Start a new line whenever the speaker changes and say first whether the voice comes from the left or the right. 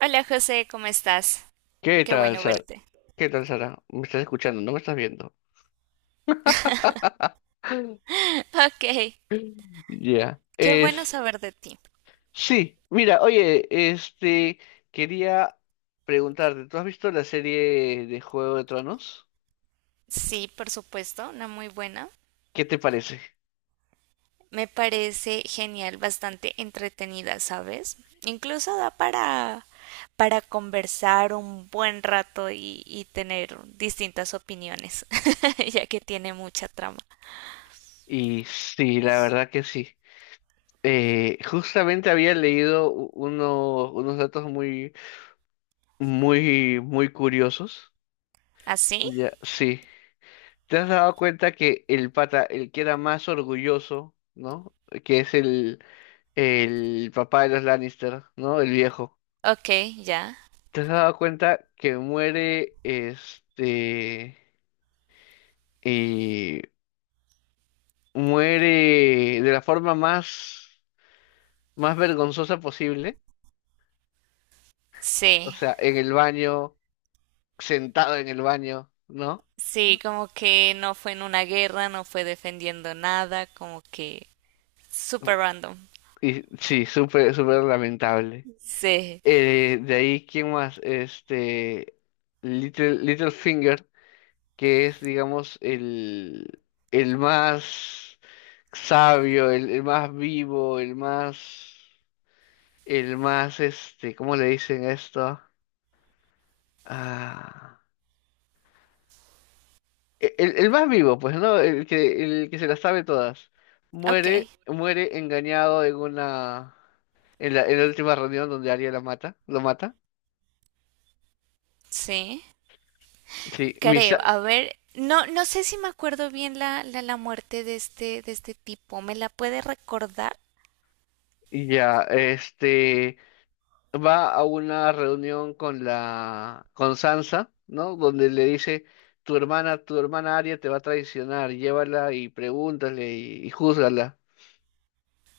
right: Hola José, ¿cómo estás?
left: ¿Qué
right: Qué
left: tal,
right: bueno
left: Sara?
right: verte.
left: ¿Qué tal, Sara? ¿Me estás escuchando? ¿No me estás viendo?
right: Ok,
left: Ya.
right: qué bueno
left: Es...
right: saber de ti.
left: Sí, mira, oye, este... quería preguntarte, ¿tú has visto la serie de Juego de Tronos?
right: Sí, por supuesto, una muy buena.
left: ¿Qué te parece?
right: Me parece genial, bastante entretenida, ¿sabes? Incluso da para conversar un buen rato y tener distintas opiniones, ya que tiene mucha trama.
left: Y sí, la verdad que sí. Justamente había leído unos datos muy curiosos.
right: ¿Así?
left: Ya, sí. ¿Te has dado cuenta que el pata, el que era más orgulloso, ¿no? Que es el papá de los Lannister, ¿no? El viejo.
right: Ok, ya.
left: ¿Te has dado cuenta que muere, y muere de la forma más vergonzosa posible? O
right: Sí,
left: sea, en el baño, sentado en el baño, ¿no?
right: sí, como que no fue en una guerra, no fue defendiendo nada, como que super random.
left: Y sí, súper, súper lamentable.
right: Sí.
left: De ahí, ¿quién más? Littlefinger. Que es, digamos, el más sabio, el más vivo, el más, ¿cómo le dicen esto? Ah, el más vivo, pues, ¿no? El que se las sabe todas.
right: Ok,
left: Muere engañado en una, en la última reunión donde Arya la mata, lo mata.
right: sí,
left: Sí,
right: creo.
left: Misha,
right: A ver, no, no sé si me acuerdo bien la muerte de este tipo. ¿Me la puede recordar?
left: sí. Ya, este. Va a una reunión con la con Sansa, ¿no? Donde le dice, tu hermana Arya te va a traicionar, llévala y pregúntale y júzgala.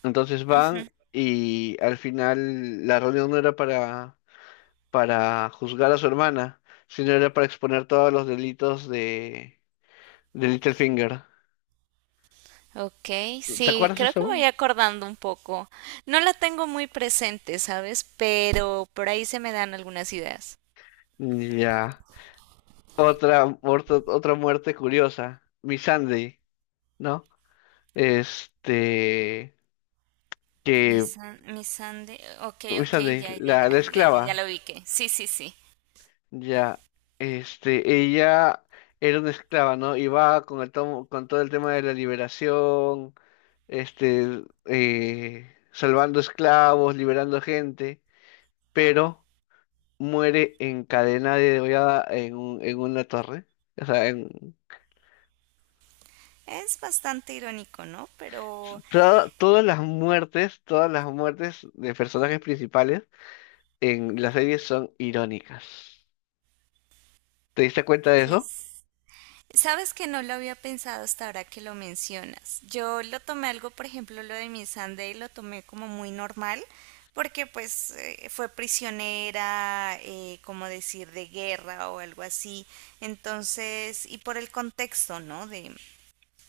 left: Entonces van y al final la reunión no era para juzgar a su hermana, sino era para exponer todos los delitos de Littlefinger.
right: Ok,
left: ¿Te
right: sí,
left: acuerdas de
right: creo que me voy
left: eso?
right: acordando un poco. No la tengo muy presente, ¿sabes? Pero por ahí se me dan algunas ideas.
left: Ya. Otra, otra muerte curiosa, Missandei, ¿no? Este,
right: Mi
left: que
right: san, mi sande, ok, ok,
left: esa de
right: ya, ya,
left: la,
right: ya,
left: la
right: ya, ya, ya
left: esclava,
right: lo ubiqué. Sí, sí, sí.
left: ya, ella era una esclava, ¿no? Iba con el con todo el tema de la liberación, salvando esclavos, liberando gente, pero muere encadenada y degollada en en una torre. O sea, en,
right: Es bastante irónico, ¿no? Pero,
left: todas las muertes de personajes principales en la serie son irónicas. ¿Te diste cuenta de eso?
right: pues sabes que no lo había pensado hasta ahora que lo mencionas. Yo lo tomé algo, por ejemplo, lo de mi Sunday, lo tomé como muy normal, porque pues fue prisionera, como decir, de guerra o algo así. Entonces, y por el contexto, ¿no? De,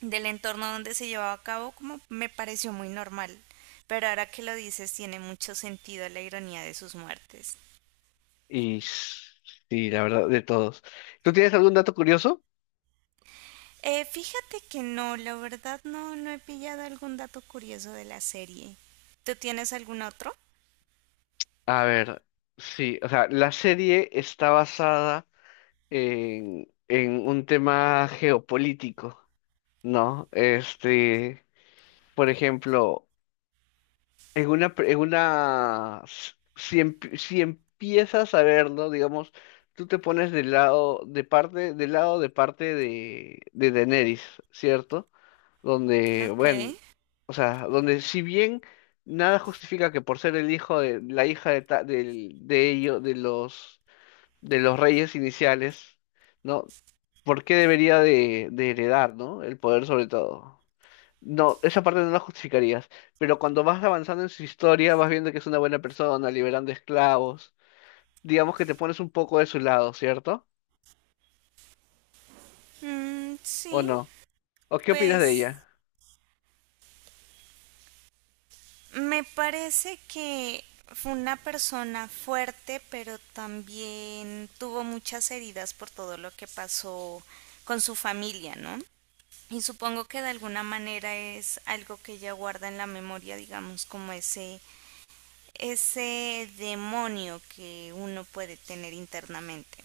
right: del entorno donde se llevaba a cabo, como me pareció muy normal. Pero ahora que lo dices, tiene mucho sentido la ironía de sus muertes.
left: Y sí, la verdad, de todos. ¿Tú tienes algún dato curioso?
right: Fíjate que no, la verdad no, no he pillado algún dato curioso de la serie. ¿Tú tienes algún otro?
left: A ver, sí, o sea, la serie está basada en un tema geopolítico, ¿no? Por ejemplo, en una, en una, si empiezas a verlo, digamos, tú te pones del lado, de parte, del lado de parte de Daenerys, ¿cierto? Donde,
right: Ok.
left: bueno, o sea, donde si bien nada justifica que por ser el hijo de la hija de ellos, de los reyes iniciales, ¿no? ¿Por qué debería de heredar, ¿no? El poder sobre todo. No, esa parte no la justificarías, pero cuando vas avanzando en su historia, vas viendo que es una buena persona, liberando esclavos, digamos que te pones un poco de su lado, ¿cierto?
right: Mm,
left: ¿O
right: sí,
left: no? ¿O qué opinas de
right: pues
left: ella?
right: me parece que fue una persona fuerte, pero también tuvo muchas heridas por todo lo que pasó con su familia, ¿no? Y supongo que de alguna manera es algo que ella guarda en la memoria, digamos, como ese demonio que uno puede tener internamente.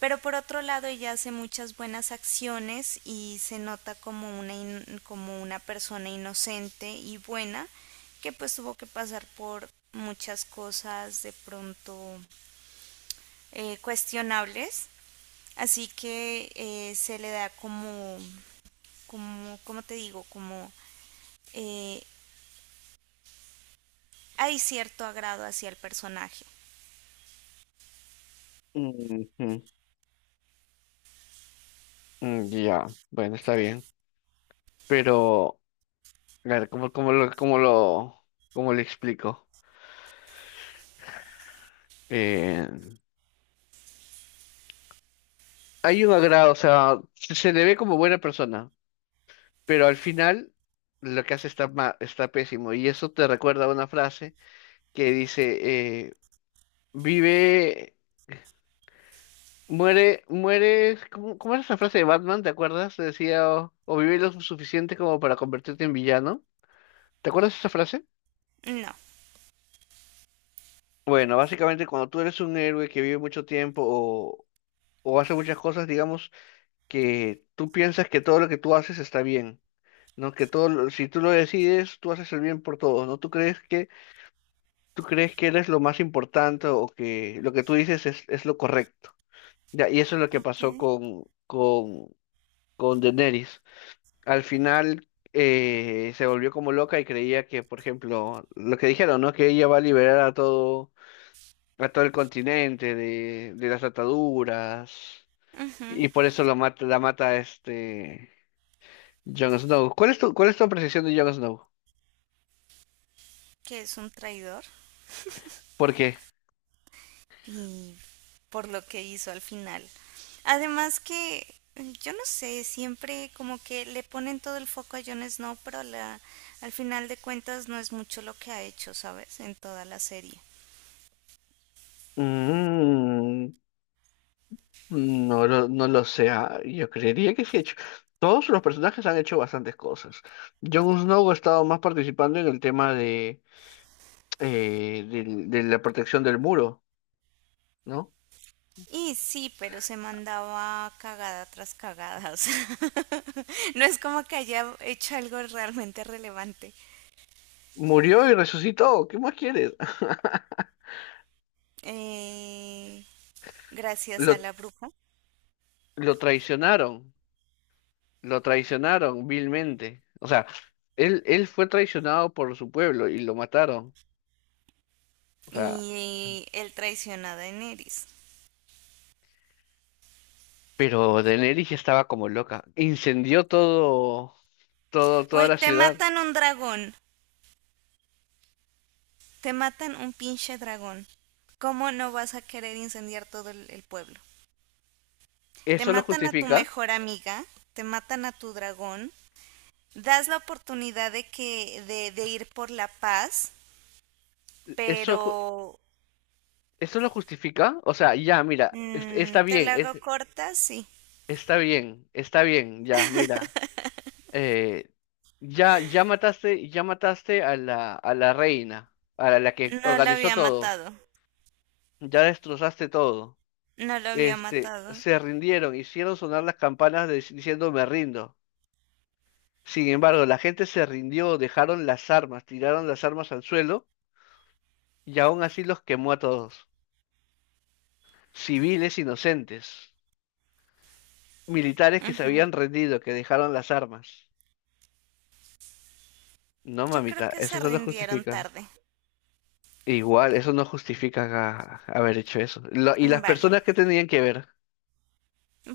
right: Pero por otro lado ella hace muchas buenas acciones y se nota como una, in- como una persona inocente y buena que pues tuvo que pasar por muchas cosas de pronto cuestionables. Así que se le da como, como, ¿cómo te digo? Como eh, hay cierto agrado hacia el personaje.
left: Ujú. Mm, ya, bueno, está bien. Pero claro, como lo, como le explico. Eh, hay un agrado, o sea, se le ve como buena persona, pero al final lo que hace está, está pésimo. Y eso te recuerda a una frase que dice, vive, muere, ¿cómo era esa frase de Batman? ¿Te acuerdas? Decía, o vive lo suficiente como para convertirte en villano. ¿Te acuerdas de esa frase?
right: No.
left: Bueno, básicamente cuando tú eres un héroe que vive mucho tiempo o hace muchas cosas, digamos, que tú piensas que todo lo que tú haces está bien, ¿no? Que todo, si tú lo decides, tú haces el bien por todos, ¿no? Tú crees que eres lo más importante o que lo que tú dices es lo correcto. Ya, y eso es lo que pasó
right: Okay.
left: con Daenerys. Al final se volvió como loca y creía que, por ejemplo, lo que dijeron, ¿no? Que ella va a liberar a a todo el continente de las ataduras.
right: Ujú.
left: Y por eso lo mata, la mata este Jon Snow. Cuál es tu apreciación de Jon Snow?
right: Que es un traidor
left: ¿Por qué?
right: y por lo que hizo al final. Además que mm, yo no sé, siempre como que le ponen todo el foco a Jon Snow, pero la, al final de cuentas no es mucho lo que ha hecho, ¿sabes? En toda la serie.
left: Mm, no lo sé. Ah, yo creería que sí ha hecho. Todos los personajes han hecho bastantes cosas. Jon Snow ha estado más participando en el tema de la protección del muro, ¿no?
right: Y sí, pero se mandaba cagada tras cagada. O sea, no es como que haya hecho algo realmente relevante.
left: Murió y resucitó. ¿Qué más quieres?
right: Eh, Gracias a
left: Lo,
right: la bruja.
left: lo traicionaron, lo traicionaron vilmente. O sea, él fue traicionado por su pueblo y lo mataron. O sea,
right: Y el traiciona a Daenerys.
left: pero Daenerys ya estaba como loca. Incendió toda
right: Güey,
left: la
right: te
left: ciudad.
right: matan un dragón. Te matan un pinche dragón. ¿Cómo no vas a querer incendiar todo el pueblo? Te
left: ¿Eso lo
right: matan a tu
left: justifica?
right: mejor amiga, te matan a tu dragón, das la oportunidad de que de ir por la paz,
left: ¿Eso, ju-
right: pero
left: ¿eso lo justifica? O sea, ya, mira,
right: mm,
left: está
right: te
left: bien,
right: la hago corta, sí.
left: está bien, está bien, ya, mira. eh, ya, ya mataste a a la reina, a la que
right: No lo
left: organizó
right: había
left: todo.
right: matado,
left: Ya destrozaste todo.
right: no lo había
left: Este,
right: matado.
left: se rindieron, hicieron sonar las campanas diciendo me rindo. Sin embargo, la gente se rindió, dejaron las armas, tiraron las armas al suelo y aún así los quemó a todos. Civiles inocentes, militares que se
right: Ujú.
left: habían rendido, que dejaron las armas. No,
right: Yo creo
left: mamita,
right: que
left: eso
right: se
left: no lo
right: rindieron
left: justifica.
right: tarde.
left: Igual, eso no justifica haber hecho eso. Y
right: Mm,
left: las
right: vale.
left: personas que tenían que ver.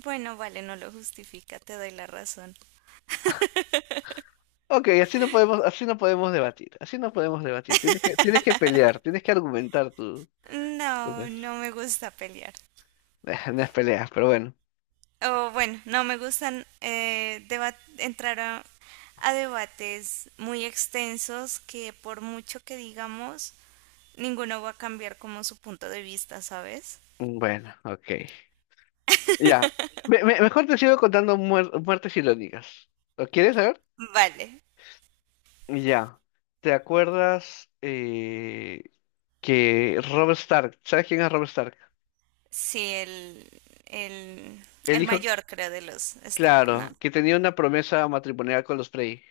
right: Bueno, vale, no lo justifica, te doy la razón.
left: Ok, así no podemos debatir, así no podemos debatir. Tienes que pelear, tienes que argumentar tú, tú
right: No,
left: pues.
right: no me gusta pelear.
left: No es peleas, pero bueno.
right: O bueno, no me gustan deba- entrar a debates muy extensos que por mucho que digamos, ninguno va a cambiar como su punto de vista, ¿sabes?
left: Bueno, ok. Ya. Mejor te sigo contando muertes irónicas. ¿Lo quieres saber?
right: Vale,
left: Ya. ¿Te acuerdas que Robert Stark? ¿Sabes quién es Robert Stark?
right: sí, el,
left: El
right: el
left: hijo,
right: mayor creo de los Stark, ¿no?
left: claro, que tenía una promesa matrimonial con los Frey.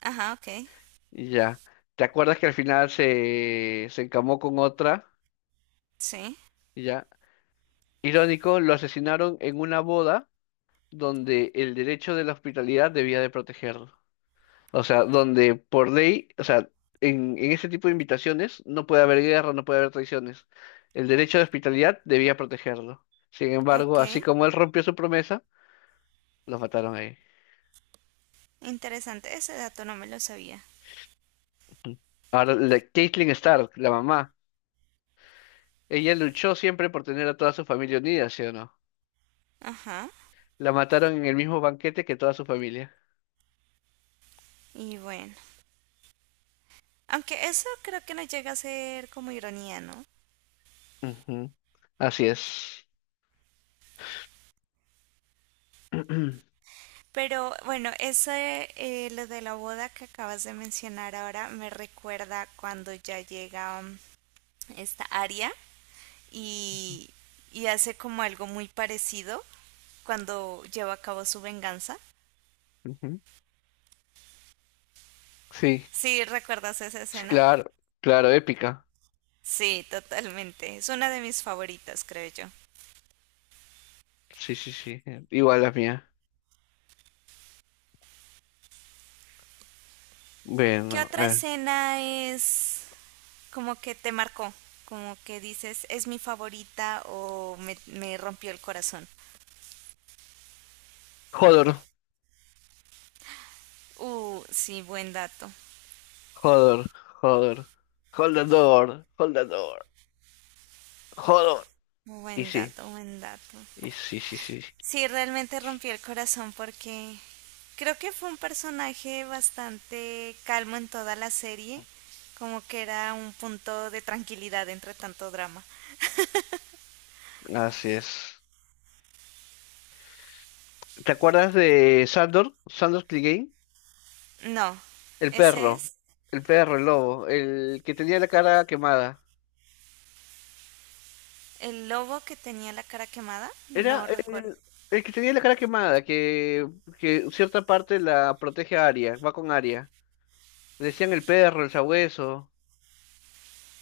right: Ajá, ok,
left: Ya. ¿Te acuerdas que al final se encamó con otra?
right: sí,
left: Ya. Irónico, lo asesinaron en una boda donde el derecho de la hospitalidad debía de protegerlo. O sea, donde por ley, o sea, en ese tipo de invitaciones no puede haber guerra, no puede haber traiciones. El derecho de hospitalidad debía protegerlo. Sin embargo,
right: ok,
left: así como él rompió su promesa, lo mataron ahí.
right: interesante, ese dato no me lo sabía.
left: Ujú. Ahora, la Caitlyn Stark, la mamá, ella luchó siempre por tener a toda su familia unida, ¿sí o no?
right: Ajá,
left: La mataron en el mismo banquete que toda su familia.
right: y bueno, aunque eso creo que no llega a ser como ironía, ¿no?
left: Ujú. Así es. Ujú.
right: Pero bueno, eso lo de la boda que acabas de mencionar ahora me recuerda cuando ya llega mm, esta Aria y, y hace como algo muy parecido cuando lleva a cabo su venganza.
left: Sí,
right: ¿Sí recuerdas esa
left: sí,
right: escena?
left: claro, claro, épica.
right: Sí, totalmente. Es una de mis favoritas, creo yo.
left: Sí, sí, sí. Igual la mía.
right: ¿Qué
left: Bueno,
right: otra escena es como que te marcó? Como que dices, es mi favorita o me rompió el corazón.
left: Hodor,
right: Sí, buen dato.
left: Hodor, Hodor. Hold the door, Hodor.
right: Buen
left: Y sí,
right: dato, buen dato.
left: y sí, sí, sí.
right: Sí, realmente rompió el corazón porque creo que fue un personaje bastante calmo en toda la serie, como que era un punto de tranquilidad entre tanto drama.
left: Así es. ¿Te acuerdas de Sandor? Sandor Clegane.
right: No,
left: El
right: ese
left: perro,
right: es
left: el perro, el lobo, el que tenía la cara quemada.
right: el lobo que tenía la cara quemada,
left: Era
right: no recuerdo.
left: el que tenía la cara quemada, que cierta parte la protege a Arya, va con Arya. Le decían el perro, el sabueso.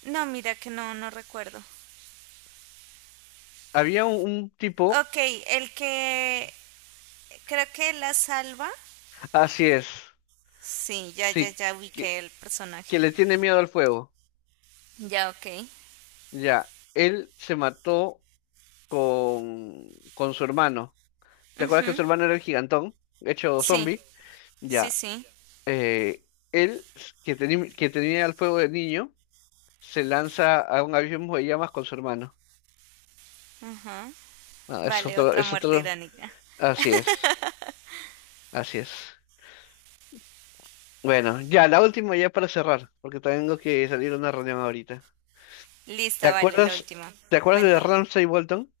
right: No, mira que no, no recuerdo.
left: Había un tipo,
right: Ok, el que creo que la salva.
left: así es,
right: Sí, ya, ya,
left: sí,
right: ya
left: que,
right: ubiqué el personaje.
left: que le tiene miedo al fuego.
right: Ya, ok.
left: Ya, él se mató con su hermano. ¿Te acuerdas
right: Ujú,
left: que su hermano era el gigantón, hecho
right: sí,
left: zombie?
right: sí,
left: Ya,
right: sí.
left: eh, él, s- que, teni- que tenía el fuego de niño, se lanza a un abismo de llamas con su hermano.
right: Ajá.
left: Ah, es
right: Vale,
left: otro,
right: otra
left: es
right: muerte
left: otro.
right: irónica.
left: Así es, así es. Bueno, ya, la última ya para cerrar, porque tengo que salir a una reunión ahorita.
right: Listo,
left: ¿Te
right: vale, la
left: acuerdas,
right: última.
left: ¿te acuerdas de
right: Cuéntame.
left: Ramsay Bolton?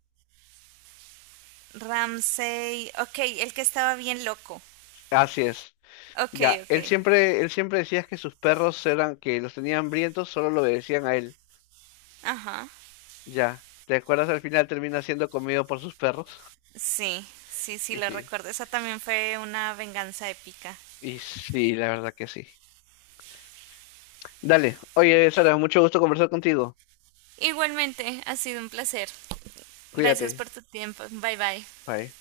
right: Ramsey. Ok, el que estaba bien loco.
left: Así es.
right: Ok,
left: Ya,
right: ok.
left: él siempre decía que sus perros eran, que los tenían hambrientos, solo lo obedecían a él.
right: Ajá.
left: Ya, ¿te acuerdas? Al final termina siendo comido por sus perros.
right: Sí, sí, sí,
left: Y
right: lo
left: sí,
right: recuerdo. Esa también fue una venganza épica.
left: y sí, la verdad que sí. Dale, oye, Sara, mucho gusto conversar contigo.
right: Igualmente, ha sido un placer. Gracias
left: Cuídate.
right: por tu tiempo. Bye bye.
left: Bye.